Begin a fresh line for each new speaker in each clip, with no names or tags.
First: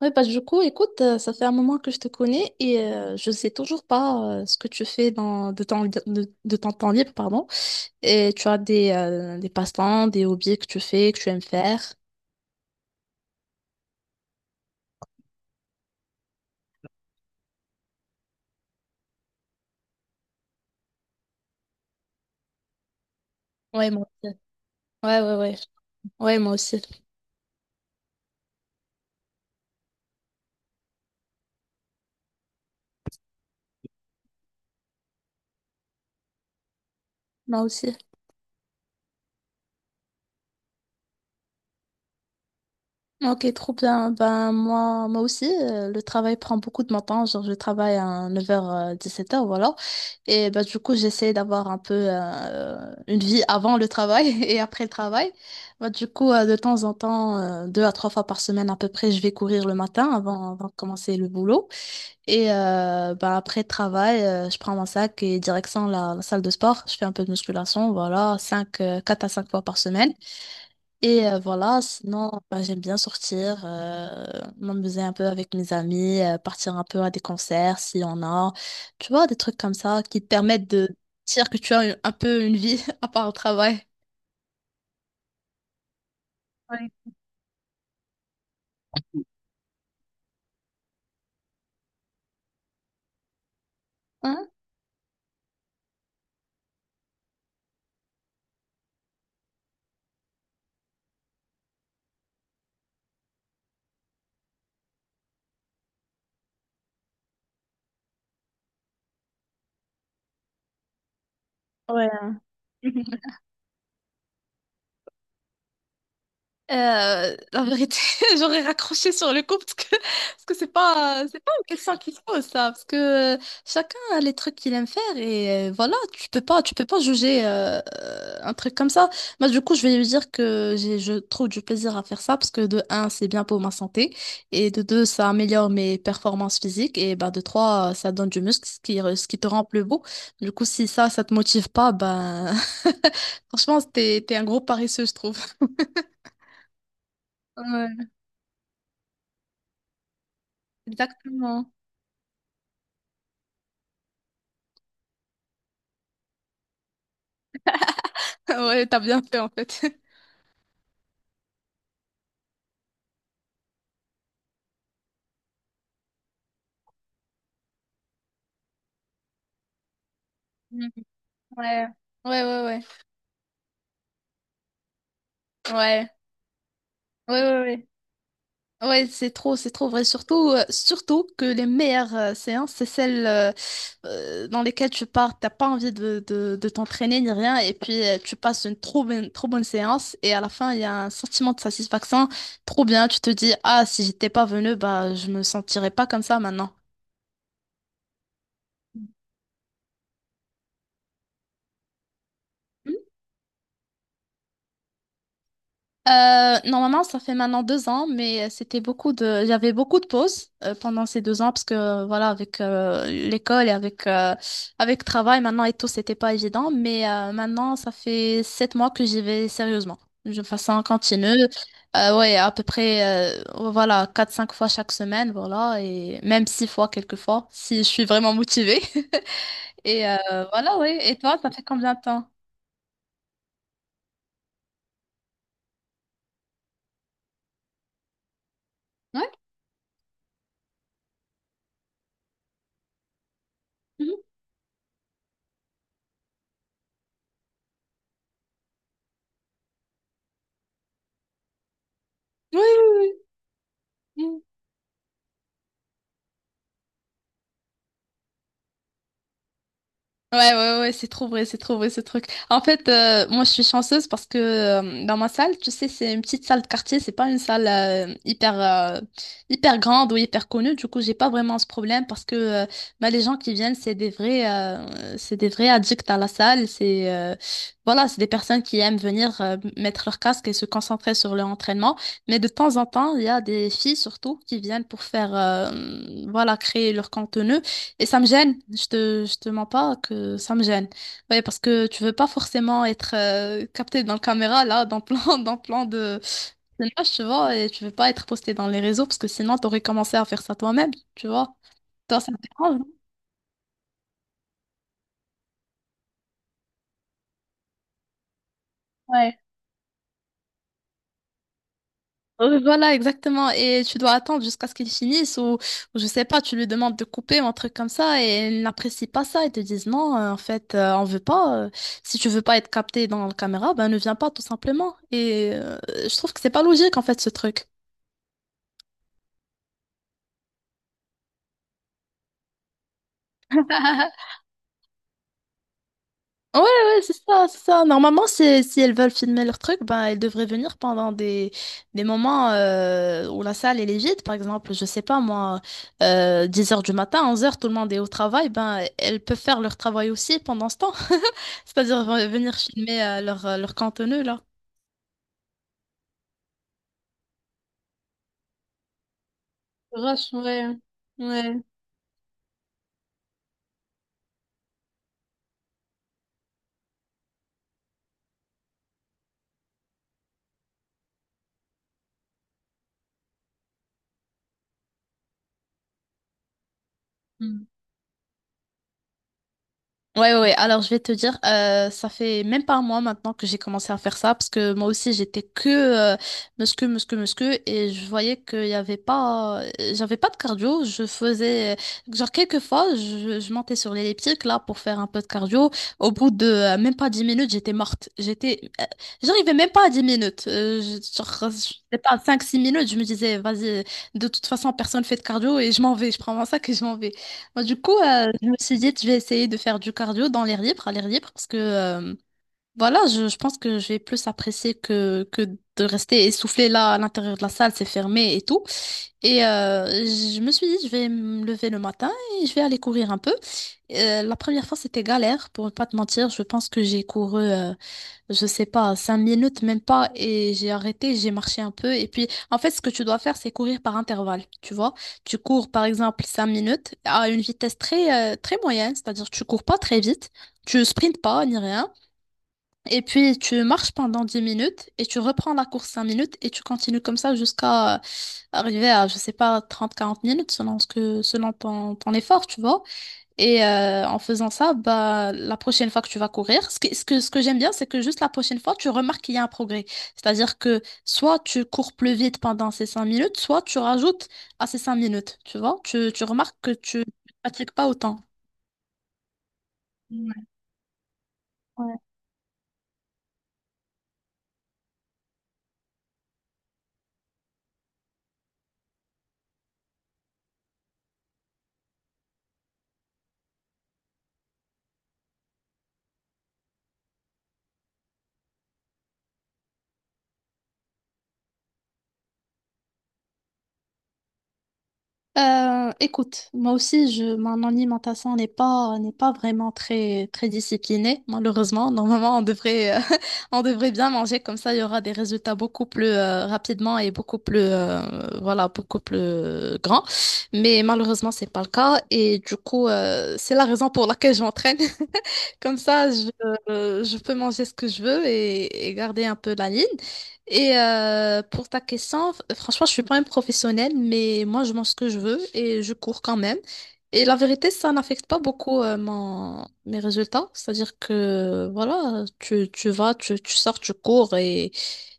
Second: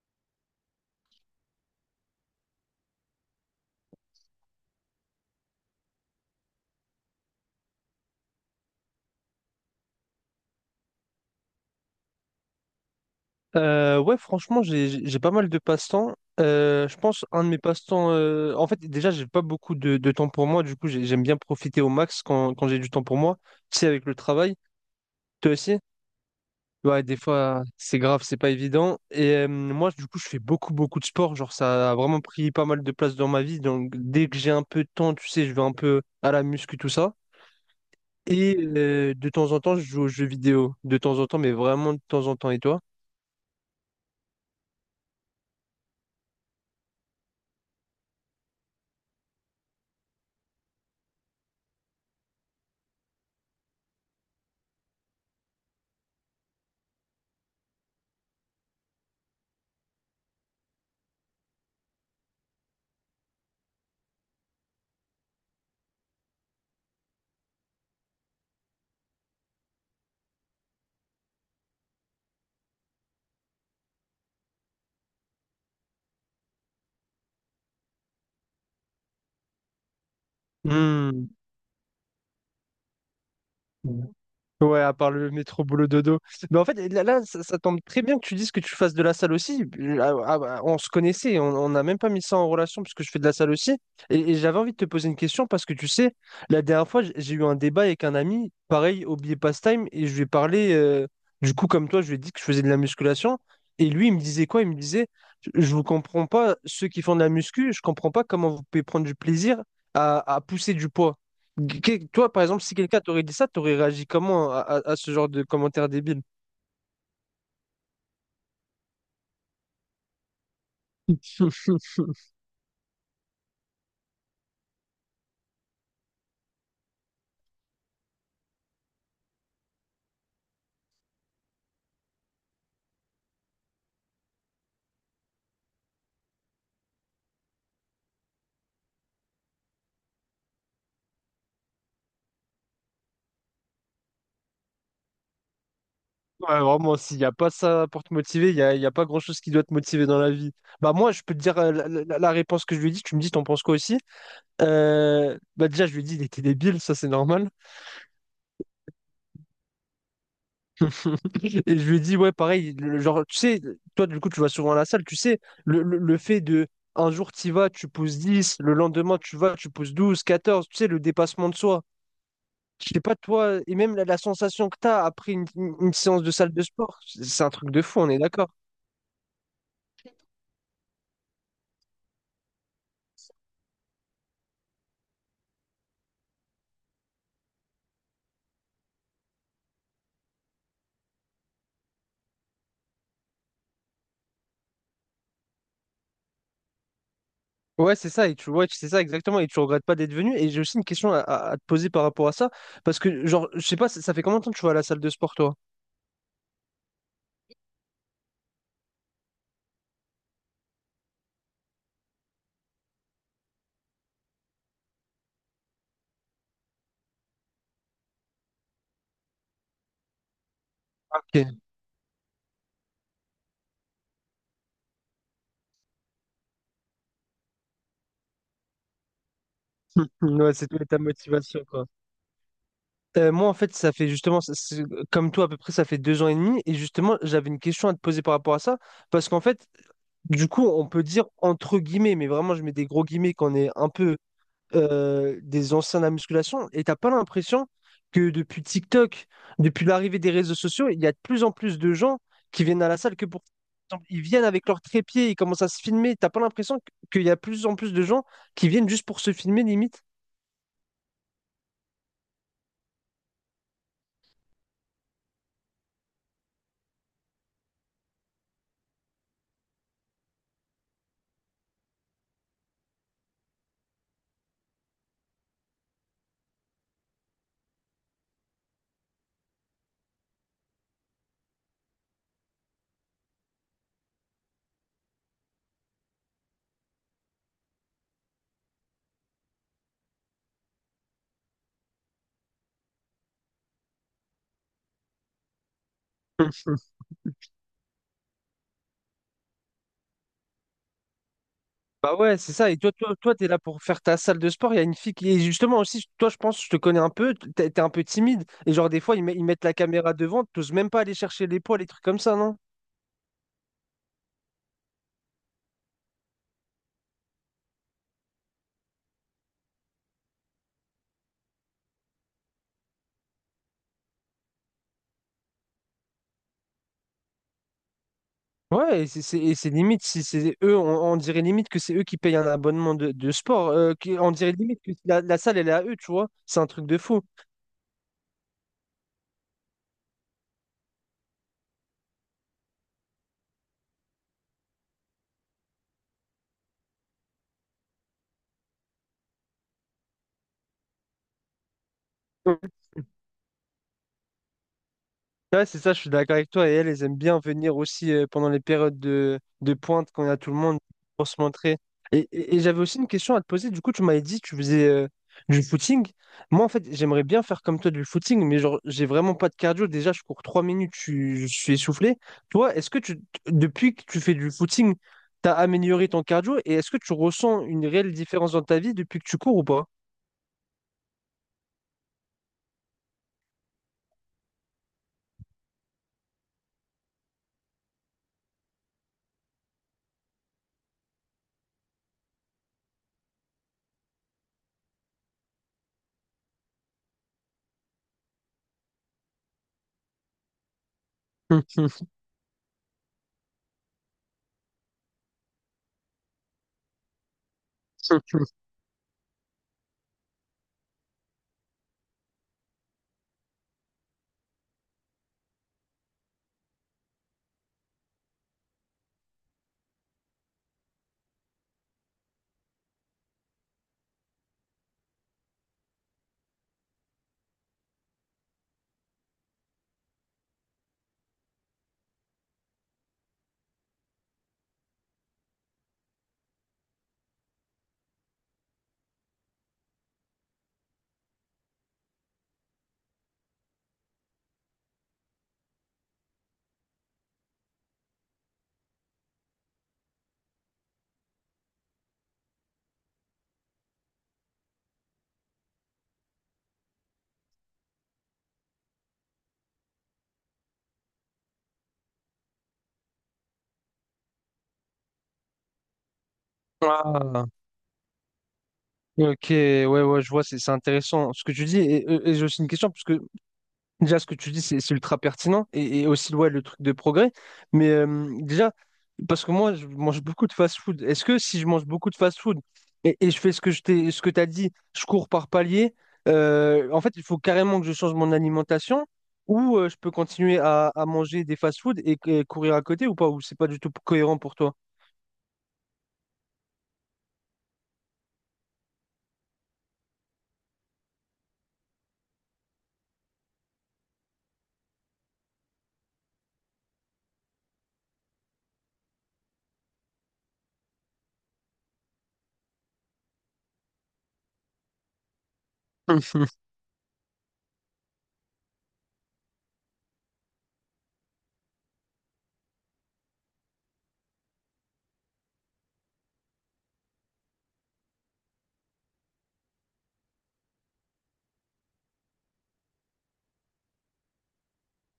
Oui, bah, du coup, écoute, ça fait un moment que je te connais et je sais toujours pas ce que tu fais dans, de ton temps libre, pardon. Et tu as des passe-temps, des hobbies que tu fais, que tu aimes faire.
Ouais, franchement, j'ai pas mal de passe-temps. Je pense un de mes passe-temps. En fait, déjà, j'ai pas beaucoup de temps pour moi. Du coup, j'aime bien profiter au max quand j'ai du temps pour moi. Tu sais,
Ouais,
avec
moi
le
aussi.
travail,
Ouais, ouais,
toi
ouais.
aussi.
Ouais, moi aussi.
Ouais, des fois, c'est grave, c'est pas évident. Et moi, du coup, je fais beaucoup de sport. Genre, ça a vraiment pris pas mal de place dans ma vie. Donc, dès que j'ai un peu de temps, tu sais, je vais un peu à la muscu, tout ça.
Moi aussi.
Et de temps en temps, je joue aux jeux vidéo. De temps en temps, mais vraiment de temps en temps. Et toi?
Ok, trop bien. Ben, moi aussi, le travail prend beaucoup de mon temps. Genre, je travaille à 9 h-17 h, voilà. Et ben, du coup, j'essaie d'avoir un peu une vie avant le travail et après le travail. Ben, du coup, de temps en temps, deux à trois fois par semaine à peu près, je vais courir le matin avant de commencer le boulot. Et ben, après le travail, je prends mon sac et direction la salle de sport. Je fais un peu de musculation, voilà, 4 à 5 fois par semaine. Et voilà, sinon, ben, j'aime bien sortir, m'amuser un peu avec mes amis, partir un peu à des concerts s'il y en a. Tu vois, des trucs comme ça qui te permettent de
Hmm.
dire que tu as un peu une vie à part au travail.
Ouais, à part le métro boulot dodo. Mais en fait, là, ça tombe très bien que tu dises que tu fasses de la salle aussi. Ah, ah, bah, on se connaissait, on n'a même pas mis ça en relation puisque je fais de la salle aussi. Et
Hein?
j'avais envie de te poser une question parce que tu sais, la dernière fois, j'ai eu un débat avec un ami, pareil, au billet pastime, et je lui ai parlé, du coup, comme toi, je lui ai dit que je faisais de la musculation. Et lui, il me disait quoi? Il me disait, je vous comprends pas, ceux qui font de la muscu, je comprends pas comment vous pouvez prendre du plaisir à pousser du poids.
Ouais.
Toi, par exemple, si quelqu'un t'aurait dit ça, t'aurais réagi comment à ce genre de commentaire débile?
La vérité, j'aurais raccroché sur le coup parce que c'est pas une question qui se pose ça parce que chacun a les trucs qu'il aime faire et voilà, tu peux pas juger un truc comme ça. Moi, du coup, je vais lui dire que j'ai je trouve du plaisir à faire ça, parce que de un, c'est bien pour ma santé, et de deux, ça améliore mes performances physiques, et bah, de trois, ça donne du muscle, ce qui te rend plus beau. Du coup, si ça te motive pas, ben, franchement, t'es un gros paresseux, je trouve.
Ouais, vraiment, s'il n'y a pas ça pour te motiver, il y a pas grand-chose qui doit te motiver dans la vie. Bah moi, je peux te dire
Exactement.
la réponse que je lui ai dit, tu me dis, t'en penses quoi aussi? Bah déjà, je lui ai dit, il était débile, ça c'est normal.
Ouais, t'as bien fait en fait.
Et je lui ai dit, ouais, pareil, le genre, tu sais, toi, du coup, tu vas souvent à la salle, tu sais, le fait de, un jour, tu vas, tu pousses 10, le lendemain, tu vas, tu pousses 12, 14. Tu
Mm.
sais, le dépassement de soi.
Ouais, ouais, ouais, ouais,
Je sais pas toi, et même la, la sensation que tu as après
ouais,
une
ouais,
séance de salle de sport, c'est
ouais,
c'est un truc de
ouais.
fou, on est d'accord.
Ouais, c'est trop vrai. Surtout, surtout que les meilleures séances, c'est celles dans lesquelles tu pars, t'as pas envie de t'entraîner ni rien, et puis tu passes une trop bonne séance, et à la fin, il y a un sentiment de satisfaction trop bien. Tu te dis, ah, si j'étais pas venu, bah, je me sentirais pas comme ça maintenant.
Ouais, c'est ça, et c'est ça exactement, et tu regrettes pas d'être venu. Et j'ai aussi une question à te poser par rapport à ça, parce que genre, je sais pas, ça fait combien de temps que tu vas à la salle de sport, toi?
Normalement, ça fait maintenant 2 ans, mais j'avais beaucoup de pauses pendant ces 2 ans, parce que voilà, avec l'école et avec le travail maintenant et tout, c'était pas évident. Mais maintenant, ça fait 7 mois que j'y vais sérieusement, de façon continue.
Ok.
Ouais, à peu près voilà, quatre cinq fois chaque semaine, voilà, et même six fois quelquefois si je suis vraiment motivée. Et
Ouais,
voilà,
c'était ta
ouais. Et toi, ça
motivation,
fait
quoi.
combien de temps?
Moi, en fait, ça fait justement, ça- c'est- comme toi, à peu près, ça fait deux ans et demi. Et justement, j'avais une question à te poser par rapport à ça. Parce
Ouais.
qu'en fait, du coup, on peut dire entre guillemets, mais vraiment, je mets des gros guillemets qu'on est un peu
Mhm.
des anciens de la musculation et t'as pas l'impression que depuis TikTok, depuis l'arrivée des réseaux sociaux, il y a de plus en plus de gens
Oui,
qui viennent à la
oui,
salle que pour... Ils
oui.
viennent avec leur trépied, ils commencent à se filmer. T'as pas l'impression qu'il y a de plus en plus de gens qui viennent juste pour se filmer, limite?
Ouais, ouais, ouais, c'est trop vrai ce truc. En fait, moi je suis chanceuse parce que dans ma salle, tu sais, c'est une petite salle de quartier, c'est pas une salle hyper grande ou hyper connue. Du coup, j'ai pas vraiment ce problème, parce que bah, les gens qui viennent, c'est des vrais addicts à la salle, c'est voilà, c'est des personnes qui aiment venir mettre leur casque et se concentrer sur leur entraînement. Mais de temps en temps, il y a des filles surtout qui viennent pour faire voilà, créer leur contenu. Et ça me gêne, je te mens pas que ça me gêne. Ouais, parce que tu veux pas forcément être capté dans la caméra, là, dans plan de personnage, tu vois, et tu veux pas être posté dans les réseaux, parce que sinon t'aurais commencé à faire ça toi-même, tu vois.
Bah
Toi, ça te
ouais, c'est ça. Et
dérange?
toi, t'es là pour faire ta salle de sport. Il y a une fille qui est justement aussi. Toi, je pense, je te connais un peu. T'es un peu timide. Et genre, des fois,
Non?
ils mettent la caméra devant. T'oses même pas aller chercher les poids, les trucs comme ça, non?
Voilà, exactement. Et tu dois attendre jusqu'à ce qu'ils finissent, ou je sais pas, tu lui demandes de couper ou un truc comme ça, et ils n'apprécient pas ça. Ils te disent non, en fait, on veut pas. Si tu veux pas être capté dans la caméra, ben ne viens pas, tout simplement. Et je trouve que c'est pas logique en fait, ce truc.
Ouais, et c'est limite. Si c'est eux, on dirait limite que c'est eux qui payent un abonnement de sport. On dirait limite que la salle, elle est à eux, tu vois. C'est
Ouais,
un truc de
ouais, c'est
fou.
ça, c'est ça. Normalement, si elles veulent filmer leur truc, ben, elles devraient venir pendant des moments où la salle elle est vide. Par exemple, je sais pas, moi, 10 h du matin, 11 h, tout le monde est au travail. Ben, elles peuvent faire leur travail aussi pendant ce temps. C'est-à-dire venir filmer leur contenu, là.
Ouais, c'est ça, je suis d'accord avec toi. Et elles, elles aiment bien venir aussi pendant les périodes de pointe, quand il y
Rush,
a tout le
ouais.
monde, pour se
Ouais.
montrer. Et j'avais aussi une question à te poser. Du coup, tu m'avais dit que tu faisais du footing. Moi, en fait, j'aimerais bien faire comme toi du footing, mais genre, j'ai vraiment pas de cardio. Déjà, je cours trois minutes, je suis essoufflé. Toi, est-ce que tu, depuis que tu fais du footing, tu as amélioré ton cardio et est-ce que tu ressens une réelle différence dans ta vie depuis que tu cours ou pas?
Ouais, ouais, ouais. Alors je vais te dire, ça fait même pas un mois maintenant que j'ai commencé à faire ça, parce que moi aussi j'étais que muscu, muscu, muscu, et je voyais qu'il y avait pas, j'avais pas de cardio, je faisais, genre, quelques fois, je montais sur l'elliptique là pour faire un peu de cardio, au bout de même pas 10 minutes, j'étais morte, j'arrivais même pas à 10 minutes, genre, je sais pas, 5-6 minutes, je me disais, vas-y, de toute façon personne fait de cardio, et je m'en vais, je prends mon sac et je m'en vais. Moi, du coup, je me suis dit, je vais essayer de faire du cardio à l'air libre, parce que voilà, je pense que je vais plus apprécier que de rester essoufflé là, à l'intérieur de la salle, c'est fermé et tout. Et je me suis dit, je vais me lever le matin et je vais aller courir un peu. La première fois, c'était galère, pour ne pas te mentir. Je pense que j'ai couru je sais pas, 5 minutes même pas, et j'ai arrêté, j'ai marché un peu, et puis en fait, ce que tu dois faire, c'est courir par intervalle, tu vois. Tu cours par exemple 5 minutes à une vitesse très moyenne, c'est-à-dire tu cours pas très vite, tu sprintes pas ni rien, et puis tu marches pendant 10 minutes et tu reprends la course 5 minutes et tu continues comme ça jusqu'à arriver à, je sais pas, 30 40 minutes selon ce que selon ton effort, tu vois. Et en faisant ça, bah, la prochaine fois que tu vas courir, ce que j'aime bien, c'est que juste la prochaine fois, tu remarques qu'il y a un progrès. C'est-à-dire que soit tu cours plus vite pendant ces 5 minutes, soit tu rajoutes à ces 5 minutes. Tu vois, tu remarques que tu ne
Ah,
pratiques pas autant.
ok, ouais, ouais, je vois, c'est intéressant ce que tu dis.
Ouais.
Et, j'ai aussi une question, parce que déjà, ce que tu dis, c'est ultra pertinent et aussi ouais, le truc de progrès. Mais parce que moi, je mange beaucoup de fast-food. Est-ce que si je mange beaucoup de fast-food et je fais ce que ce que tu as dit, je cours par palier, en fait, il faut carrément que je change mon alimentation ou je peux continuer à manger des fast-food et courir à côté ou pas, ou c'est pas du tout cohérent pour toi?
Écoute, moi aussi, mon alimentation n'est pas vraiment très, très disciplinée, malheureusement. Normalement, on devrait, on devrait bien manger, comme ça il y aura des résultats beaucoup plus rapidement et beaucoup plus, voilà, beaucoup plus grands. Mais malheureusement, c'est pas le cas. Et du coup, c'est la raison pour laquelle je m'entraîne. Comme ça, je peux manger ce que je veux et garder un peu la ligne. Et pour ta question, franchement, je suis pas une professionnelle, mais moi, je mange ce que je veux et je cours quand même. Et la vérité, ça n'affecte pas beaucoup mes résultats. C'est-à-dire que, voilà, tu vas, tu sors, tu cours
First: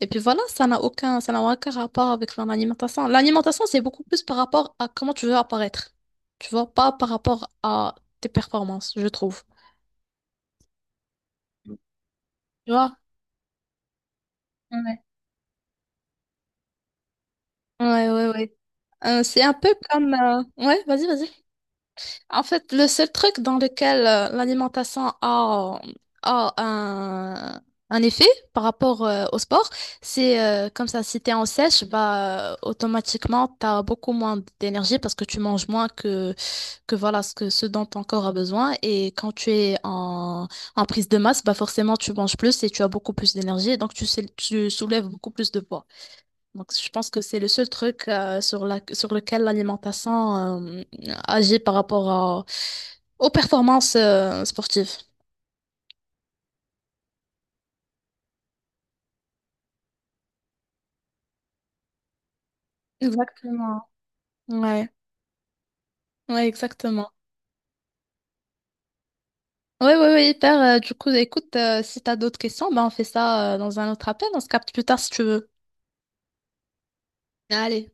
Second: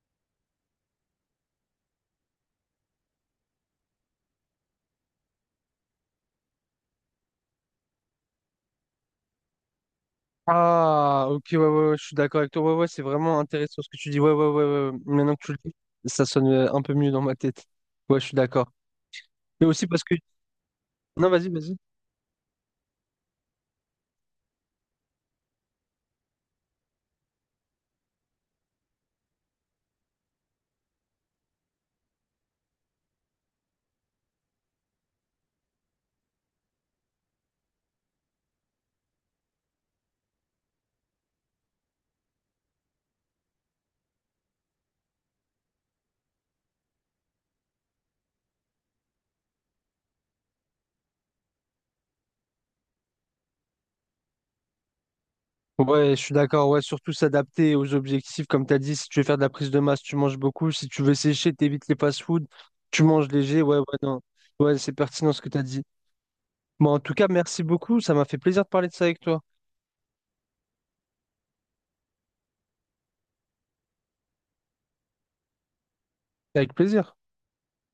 et puis voilà, ça n'a aucun rapport avec mon alimentation. L'alimentation, c'est beaucoup plus par rapport à comment tu veux apparaître. Tu vois, pas par rapport à tes performances, je trouve.
Mhm. Ah, ok, ouais, ouais, ouais, je suis d'accord avec toi. Ouais, ouais, c'est vraiment intéressant ce que tu dis. Ouais, ouais, ouais, ouais, ouais.
Ouais,
Maintenant que tu le dis, ça sonne un peu mieux dans ma tête.
ouais,
Ouais, je
ouais.
suis
Ouais.
d'accord.
C'est un
Mais
peu
aussi parce
comme…
que...
Ouais, vas-y,
Non,
vas-y.
vas-y, vas-y.
En fait, le seul truc dans lequel l'alimentation a un effet par rapport au sport, c'est comme ça, si t'es en sèche, bah, automatiquement, t'as beaucoup moins d'énergie parce que tu manges moins que, voilà, ce dont ton corps a besoin. Et quand tu es en prise de masse, bah, forcément, tu manges plus et tu as beaucoup plus d'énergie. Donc, tu soulèves beaucoup plus de poids. Donc, je pense que c'est le seul truc sur lequel l'alimentation euh, agit par rapport aux performances sportives.
Ouais, je suis d'accord. Ouais, surtout s'adapter aux objectifs. Comme tu as dit, si tu veux faire de la prise de masse, tu manges beaucoup. Si tu veux sécher, t'évites les fast-food. Tu manges léger. Ouais, ouais,
Exactement.
non. Ouais,
Ouais,
c'est pertinent ce que tu as dit.
ouais,
Bon, en
exactement.
tout cas, merci beaucoup. Ça m'a fait plaisir de parler de ça avec toi.
Ouais, ouais, ouais, hyper. Du coup, écoute, si t'as d'autres questions, ben on fait ça dans un autre appel. On se capte plus tard si tu veux.
Avec plaisir.
Allez.